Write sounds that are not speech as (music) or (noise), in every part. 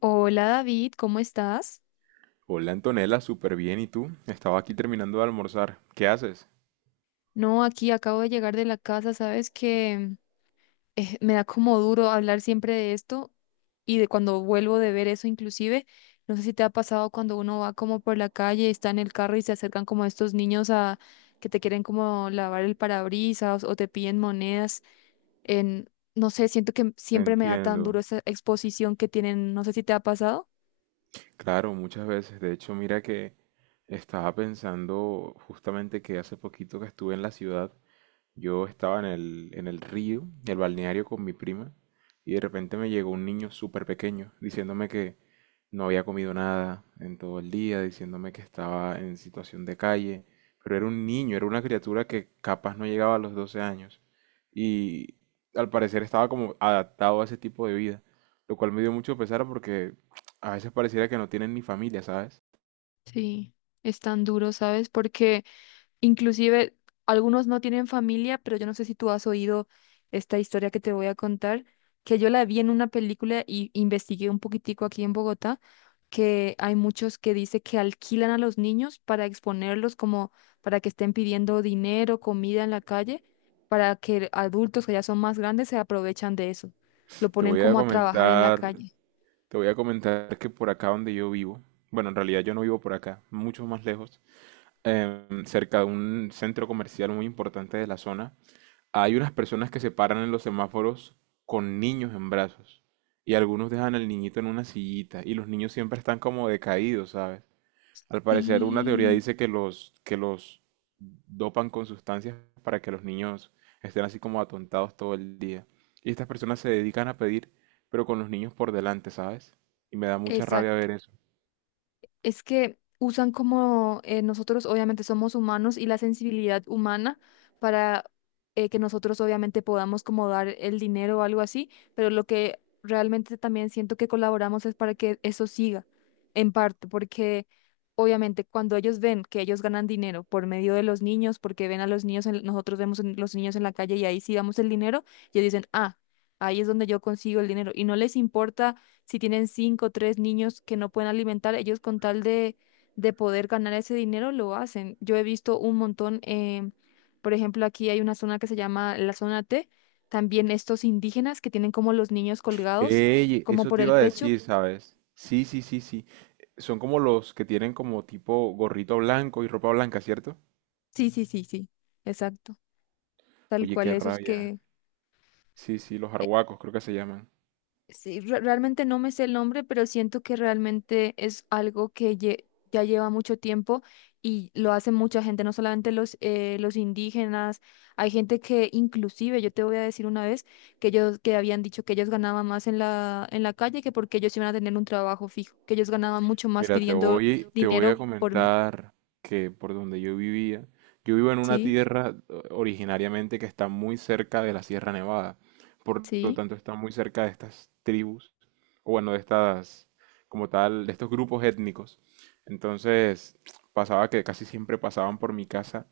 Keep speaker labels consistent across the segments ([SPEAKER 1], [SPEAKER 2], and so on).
[SPEAKER 1] Hola David, ¿cómo estás?
[SPEAKER 2] Hola Antonella, súper bien. ¿Y tú? Estaba aquí terminando de almorzar. ¿Qué haces?
[SPEAKER 1] No, aquí acabo de llegar de la casa, sabes que me da como duro hablar siempre de esto y de cuando vuelvo de ver eso inclusive, no sé si te ha pasado cuando uno va como por la calle, está en el carro y se acercan como estos niños a que te quieren como lavar el parabrisas o te piden monedas en, no sé, siento que
[SPEAKER 2] Te
[SPEAKER 1] siempre me da tan duro
[SPEAKER 2] entiendo.
[SPEAKER 1] esa exposición que tienen, no sé si te ha pasado.
[SPEAKER 2] Claro, muchas veces. De hecho, mira que estaba pensando justamente que hace poquito que estuve en la ciudad. Yo estaba en el río, en el balneario con mi prima, y de repente me llegó un niño súper pequeño diciéndome que no había comido nada en todo el día, diciéndome que estaba en situación de calle, pero era un niño, era una criatura que capaz no llegaba a los 12 años, y al parecer estaba como adaptado a ese tipo de vida, lo cual me dio mucho pesar porque (tsk) a veces pareciera que no tienen ni familia, ¿sabes?
[SPEAKER 1] Sí, es tan duro, ¿sabes? Porque inclusive algunos no tienen familia, pero yo no sé si tú has oído esta historia que te voy a contar, que yo la vi en una película y investigué un poquitico aquí en Bogotá, que hay muchos que dice que alquilan a los niños para exponerlos como para que estén pidiendo dinero, comida en la calle, para que adultos que ya son más grandes se aprovechan de eso. Lo
[SPEAKER 2] Te
[SPEAKER 1] ponen
[SPEAKER 2] voy a
[SPEAKER 1] como a trabajar en la
[SPEAKER 2] comentar,
[SPEAKER 1] calle.
[SPEAKER 2] Te voy a comentar que por acá donde yo vivo, bueno, en realidad yo no vivo por acá, mucho más lejos, cerca de un centro comercial muy importante de la zona, hay unas personas que se paran en los semáforos con niños en brazos y algunos dejan al niñito en una sillita y los niños siempre están como decaídos, ¿sabes? Al parecer, una teoría
[SPEAKER 1] Sí,
[SPEAKER 2] dice que los dopan con sustancias para que los niños estén así como atontados todo el día. Y estas personas se dedican a pedir, pero con los niños por delante, ¿sabes? Y me da mucha rabia
[SPEAKER 1] exacto.
[SPEAKER 2] ver eso.
[SPEAKER 1] Es que usan como nosotros obviamente somos humanos y la sensibilidad humana para que nosotros obviamente podamos como dar el dinero o algo así, pero lo que realmente también siento que colaboramos es para que eso siga en parte, porque obviamente cuando ellos ven que ellos ganan dinero por medio de los niños, porque ven a los niños, nosotros vemos a los niños en la calle y ahí sí damos el dinero, ellos dicen, ah, ahí es donde yo consigo el dinero y no les importa si tienen cinco o tres niños que no pueden alimentar, ellos con tal de poder ganar ese dinero lo hacen. Yo he visto un montón, por ejemplo, aquí hay una zona que se llama la zona T, también estos indígenas que tienen como los niños colgados,
[SPEAKER 2] Ey,
[SPEAKER 1] como
[SPEAKER 2] eso
[SPEAKER 1] por
[SPEAKER 2] te
[SPEAKER 1] el
[SPEAKER 2] iba a
[SPEAKER 1] pecho.
[SPEAKER 2] decir, ¿sabes? Sí, sí, sí, sí. Son como los que tienen como tipo gorrito blanco y ropa blanca, ¿cierto?
[SPEAKER 1] Sí, sí, sí, sí, exacto. Tal
[SPEAKER 2] Oye,
[SPEAKER 1] cual
[SPEAKER 2] qué
[SPEAKER 1] esos
[SPEAKER 2] rabia.
[SPEAKER 1] que...
[SPEAKER 2] Sí, sí, los arhuacos creo que se llaman.
[SPEAKER 1] Realmente no me sé el nombre, pero siento que realmente es algo que ya lleva mucho tiempo y lo hace mucha gente, no solamente los indígenas, hay gente que inclusive, yo te voy a decir una vez, que ellos que habían dicho que ellos ganaban más en la calle que porque ellos iban a tener un trabajo fijo, que ellos ganaban mucho más
[SPEAKER 2] Mira, te
[SPEAKER 1] pidiendo
[SPEAKER 2] voy, te voy a
[SPEAKER 1] dinero por medio.
[SPEAKER 2] comentar que por donde yo vivía, yo vivo en una
[SPEAKER 1] Sí,
[SPEAKER 2] tierra originariamente que está muy cerca de la Sierra Nevada, por lo
[SPEAKER 1] sí,
[SPEAKER 2] tanto está muy cerca de estas tribus, o bueno, de estas, como tal, de estos grupos étnicos. Entonces, (tsk) pasaba que casi siempre pasaban por mi casa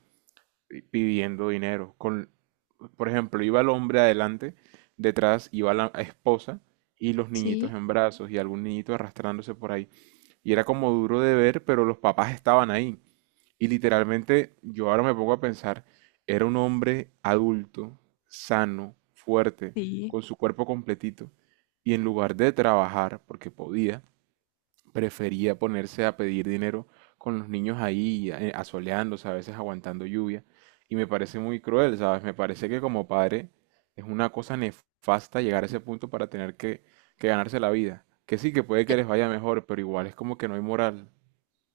[SPEAKER 2] pidiendo dinero, con por ejemplo, iba el hombre adelante, detrás iba la esposa y los niñitos
[SPEAKER 1] sí,
[SPEAKER 2] en brazos y algún niñito arrastrándose por ahí. Y era como duro de ver, pero los papás estaban ahí. Y literalmente, yo ahora me pongo a pensar, era un hombre adulto, sano, fuerte,
[SPEAKER 1] sí.
[SPEAKER 2] con su cuerpo completito. Y en lugar de trabajar, porque podía, prefería ponerse a pedir dinero con los niños ahí asoleándose, a veces aguantando lluvia. Y me parece muy cruel, ¿sabes? Me parece que como padre es una cosa nefasta llegar a ese punto para tener que ganarse la vida. Que sí, que puede que les vaya mejor, pero igual es como que no hay moral.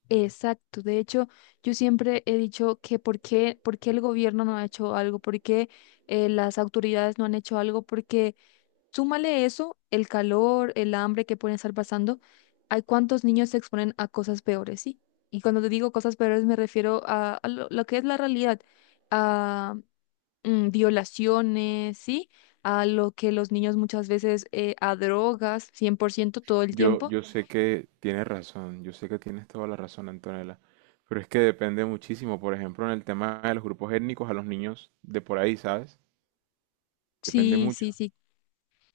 [SPEAKER 1] Exacto. De hecho, yo siempre he dicho que por qué el gobierno no ha hecho algo, por qué las autoridades no han hecho algo, porque súmale eso, el calor, el hambre que pueden estar pasando, hay cuántos niños se exponen a cosas peores, ¿sí? Y cuando te digo cosas peores me refiero a lo que es la realidad, a violaciones, ¿sí? A lo que los niños muchas veces, a drogas, 100% todo el
[SPEAKER 2] Yo,
[SPEAKER 1] tiempo.
[SPEAKER 2] yo sé que tienes razón, yo sé que tienes toda la razón, Antonella. Pero es que depende muchísimo, por ejemplo, en el tema de los grupos étnicos a los niños de por ahí, ¿sabes? Depende
[SPEAKER 1] Sí,
[SPEAKER 2] mucho.
[SPEAKER 1] sí, sí,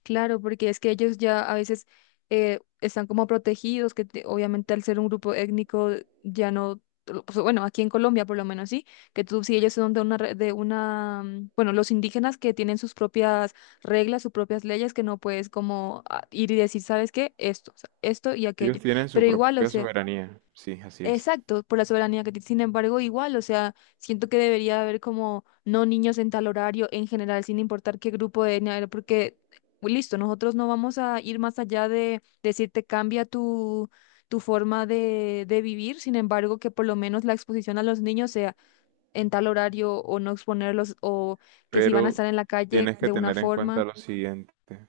[SPEAKER 1] claro, porque es que ellos ya a veces están como protegidos, obviamente al ser un grupo étnico ya no, pues, bueno, aquí en Colombia por lo menos sí, que tú si ellos son de de una, bueno, los indígenas que tienen sus propias reglas, sus propias leyes, que no puedes como ah, ir y decir, ¿sabes qué? Esto, o sea, esto y
[SPEAKER 2] Ellos
[SPEAKER 1] aquello.
[SPEAKER 2] tienen su
[SPEAKER 1] Pero igual, o
[SPEAKER 2] propia
[SPEAKER 1] sea.
[SPEAKER 2] soberanía. Sí, así es.
[SPEAKER 1] Exacto, por la soberanía que tiene. Sin embargo, igual, o sea, siento que debería haber como no niños en tal horario en general, sin importar qué grupo de etnia era, porque pues, listo, nosotros no vamos a ir más allá de decirte cambia tu, tu forma de vivir, sin embargo, que por lo menos la exposición a los niños sea en tal horario o no exponerlos o que si van a
[SPEAKER 2] Pero
[SPEAKER 1] estar en la calle
[SPEAKER 2] tienes que
[SPEAKER 1] de una
[SPEAKER 2] tener en cuenta
[SPEAKER 1] forma,
[SPEAKER 2] lo siguiente.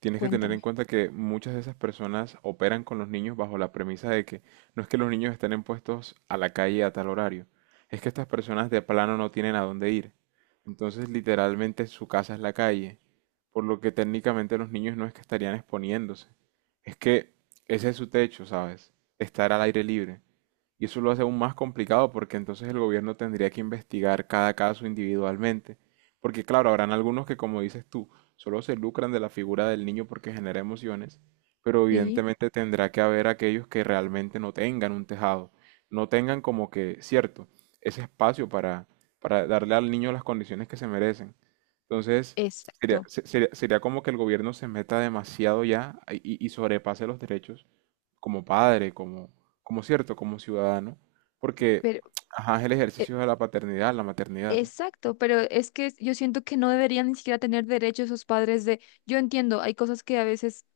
[SPEAKER 2] Tienes que tener en
[SPEAKER 1] cuéntame.
[SPEAKER 2] cuenta que muchas de esas personas operan con los niños bajo la premisa de que no es que los niños estén en puestos a la calle a tal horario, es que estas personas de plano no tienen a dónde ir. Entonces, literalmente su casa es la calle, por lo que técnicamente los niños no es que estarían exponiéndose, es que ese es su techo, ¿sabes? Estar al aire libre. Y eso lo hace aún más complicado porque entonces el gobierno tendría que investigar cada caso individualmente. Porque claro, habrán algunos que, como dices tú, solo se lucran de la figura del niño porque genera emociones, pero
[SPEAKER 1] Sí,
[SPEAKER 2] evidentemente tendrá que haber aquellos que realmente no tengan un tejado, no tengan como que, cierto, ese espacio para darle al niño las condiciones que se merecen. Entonces,
[SPEAKER 1] exacto.
[SPEAKER 2] sería como que el gobierno se meta demasiado ya y sobrepase los derechos como padre, como, como cierto, como ciudadano, porque
[SPEAKER 1] Pero,
[SPEAKER 2] ajá, es el ejercicio de la paternidad, la maternidad.
[SPEAKER 1] exacto, pero es que yo siento que no deberían ni siquiera tener derecho esos padres de, yo entiendo, hay cosas que a veces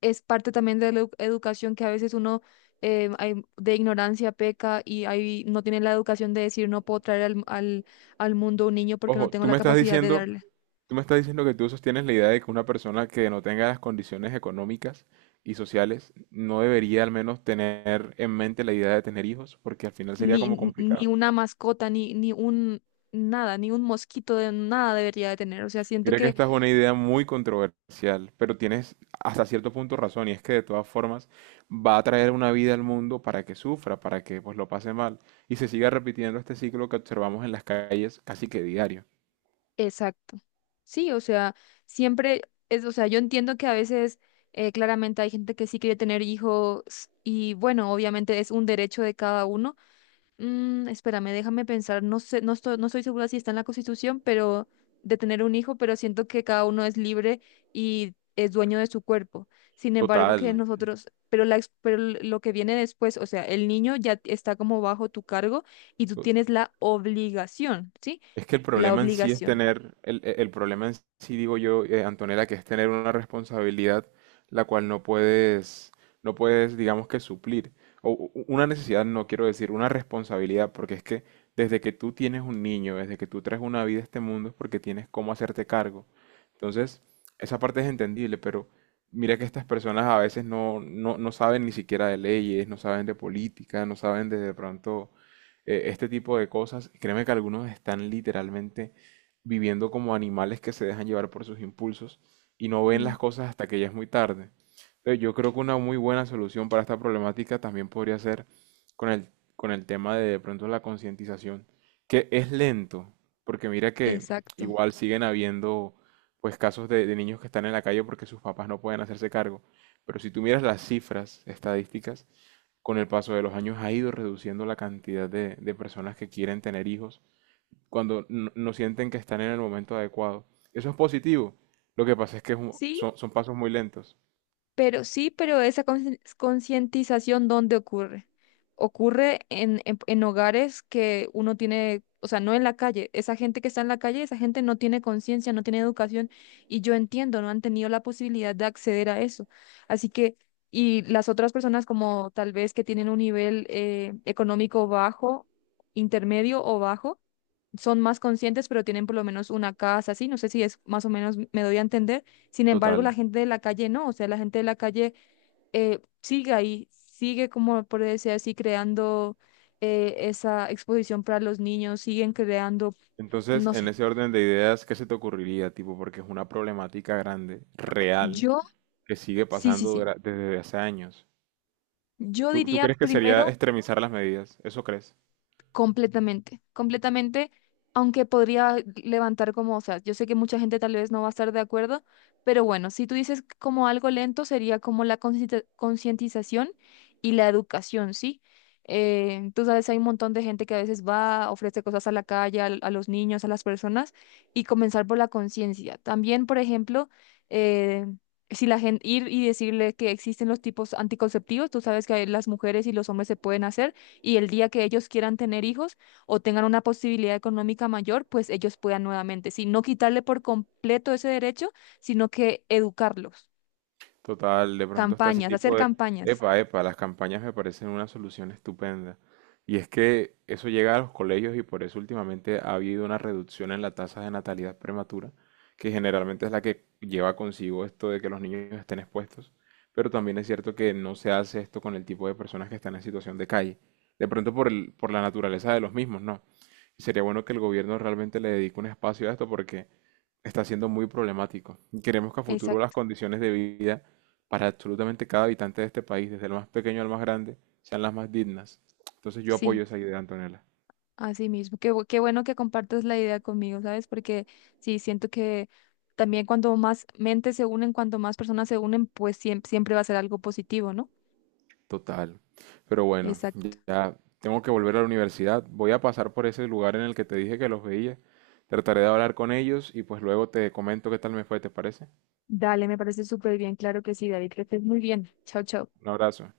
[SPEAKER 1] es parte también de la educación, que a veces uno de ignorancia peca y ahí no tiene la educación de decir no puedo traer al mundo un niño porque no
[SPEAKER 2] Ojo,
[SPEAKER 1] tengo la capacidad de darle
[SPEAKER 2] tú me estás diciendo que tú sostienes la idea de que una persona que no tenga las condiciones económicas y sociales no debería al menos tener en mente la idea de tener hijos, porque al final sería
[SPEAKER 1] ni,
[SPEAKER 2] como
[SPEAKER 1] ni
[SPEAKER 2] complicado.
[SPEAKER 1] ni una mascota, ni, ni un nada, ni un mosquito de nada debería de tener. O sea, siento
[SPEAKER 2] Mira que
[SPEAKER 1] que,
[SPEAKER 2] esta es una idea muy controversial, pero tienes hasta cierto punto razón, y es que de todas formas va a traer una vida al mundo para que sufra, para que pues lo pase mal, y se siga repitiendo este ciclo que observamos en las calles casi que diario.
[SPEAKER 1] exacto. Sí, o sea, siempre es, o sea, yo entiendo que a veces claramente hay gente que sí quiere tener hijos y bueno, obviamente es un derecho de cada uno. Mm, espérame, déjame pensar, no sé, no estoy, no estoy segura si está en la Constitución, pero de tener un hijo, pero siento que cada uno es libre y es dueño de su cuerpo. Sin embargo, que
[SPEAKER 2] Total.
[SPEAKER 1] nosotros, pero pero lo que viene después, o sea, el niño ya está como bajo tu cargo y tú tienes la obligación, ¿sí?
[SPEAKER 2] Es que el
[SPEAKER 1] La
[SPEAKER 2] problema en sí es
[SPEAKER 1] obligación.
[SPEAKER 2] tener, el problema en sí, digo yo, Antonella, que es tener una responsabilidad la cual no puedes, digamos que suplir. O una necesidad, no quiero decir, una responsabilidad, porque es que desde que tú tienes un niño, desde que tú traes una vida a este mundo, es porque tienes cómo hacerte cargo. Entonces, esa parte es entendible, pero mira que estas personas a veces no saben ni siquiera de leyes, no saben de política, no saben de pronto este tipo de cosas. Créeme que algunos están literalmente viviendo como animales que se dejan llevar por sus impulsos y no ven
[SPEAKER 1] Sí,
[SPEAKER 2] las cosas hasta que ya es muy tarde. Entonces, yo creo que una muy buena solución para esta problemática también podría ser con el, con el tema de pronto la concientización, que es lento, porque mira que
[SPEAKER 1] exacto.
[SPEAKER 2] igual siguen habiendo pues casos de niños que están en la calle porque sus papás no pueden hacerse cargo. Pero si tú miras las cifras estadísticas, con el paso de los años ha ido reduciendo la cantidad de personas que quieren tener hijos cuando no sienten que están en el momento adecuado. Eso es positivo. Lo que pasa es que es
[SPEAKER 1] Sí,
[SPEAKER 2] son, son pasos muy lentos.
[SPEAKER 1] sí, pero esa concientización, ¿dónde ocurre? Ocurre en hogares que uno tiene, o sea, no en la calle. Esa gente que está en la calle, esa gente no tiene conciencia, no tiene educación, y yo entiendo, no han tenido la posibilidad de acceder a eso. Así que, y las otras personas como tal vez que tienen un nivel económico bajo, intermedio o bajo, son más conscientes, pero tienen por lo menos una casa, así, no sé si es más o menos, me doy a entender. Sin embargo, la
[SPEAKER 2] Total.
[SPEAKER 1] gente de la calle no, o sea, la gente de la calle sigue ahí, sigue, como por decir así, creando esa exposición para los niños, siguen creando,
[SPEAKER 2] Entonces,
[SPEAKER 1] no
[SPEAKER 2] en
[SPEAKER 1] sé.
[SPEAKER 2] ese orden de ideas, ¿qué se te ocurriría, tipo? Porque es una problemática grande, real,
[SPEAKER 1] Yo,
[SPEAKER 2] que sigue
[SPEAKER 1] sí, sí,
[SPEAKER 2] pasando
[SPEAKER 1] sí.
[SPEAKER 2] dura- desde hace años.
[SPEAKER 1] Yo
[SPEAKER 2] ¿Tú
[SPEAKER 1] diría
[SPEAKER 2] crees que sería
[SPEAKER 1] primero
[SPEAKER 2] extremizar las medidas? ¿Eso crees?
[SPEAKER 1] completamente, completamente, aunque podría levantar como, o sea, yo sé que mucha gente tal vez no va a estar de acuerdo, pero bueno, si tú dices como algo lento, sería como la concientización y la educación, ¿sí? Tú sabes, hay un montón de gente que a veces va, ofrece cosas a la calle, a, los niños, a las personas, y comenzar por la conciencia. También, por ejemplo, eh, si la gente ir y decirle que existen los tipos anticonceptivos, tú sabes que las mujeres y los hombres se pueden hacer y el día que ellos quieran tener hijos o tengan una posibilidad económica mayor, pues ellos puedan nuevamente, sí, no quitarle por completo ese derecho, sino que educarlos,
[SPEAKER 2] Total, de pronto está ese
[SPEAKER 1] campañas, hacer
[SPEAKER 2] tipo de...
[SPEAKER 1] campañas.
[SPEAKER 2] Epa, epa, las campañas me parecen una solución estupenda. Y es que eso llega a los colegios y por eso últimamente ha habido una reducción en la tasa de natalidad prematura, que generalmente es la que lleva consigo esto de que los niños estén expuestos. Pero también es cierto que no se hace esto con el tipo de personas que están en situación de calle. De pronto por el- por la naturaleza de los mismos, ¿no? Sería bueno que el gobierno realmente le dedique un espacio a esto porque está siendo muy problemático. Y Queremos que a futuro las
[SPEAKER 1] Exacto,
[SPEAKER 2] condiciones de vida para absolutamente cada habitante de este país, desde el más pequeño al más grande, sean las más dignas. Entonces yo
[SPEAKER 1] sí,
[SPEAKER 2] apoyo esa idea, Antonella.
[SPEAKER 1] así mismo. Qué, qué bueno que compartas la idea conmigo, ¿sabes? Porque sí, siento que también cuando más mentes se unen, cuando más personas se unen, pues siempre, siempre va a ser algo positivo, ¿no?
[SPEAKER 2] Total. Pero bueno,
[SPEAKER 1] Exacto.
[SPEAKER 2] ya tengo que volver a la universidad. Voy a pasar por ese lugar en el que te dije que los veía. Trataré de hablar con ellos y pues luego te comento qué tal me fue, ¿te parece?
[SPEAKER 1] Dale, me parece súper bien, claro que sí, David, que estés muy bien. Chao, chao.
[SPEAKER 2] Un abrazo.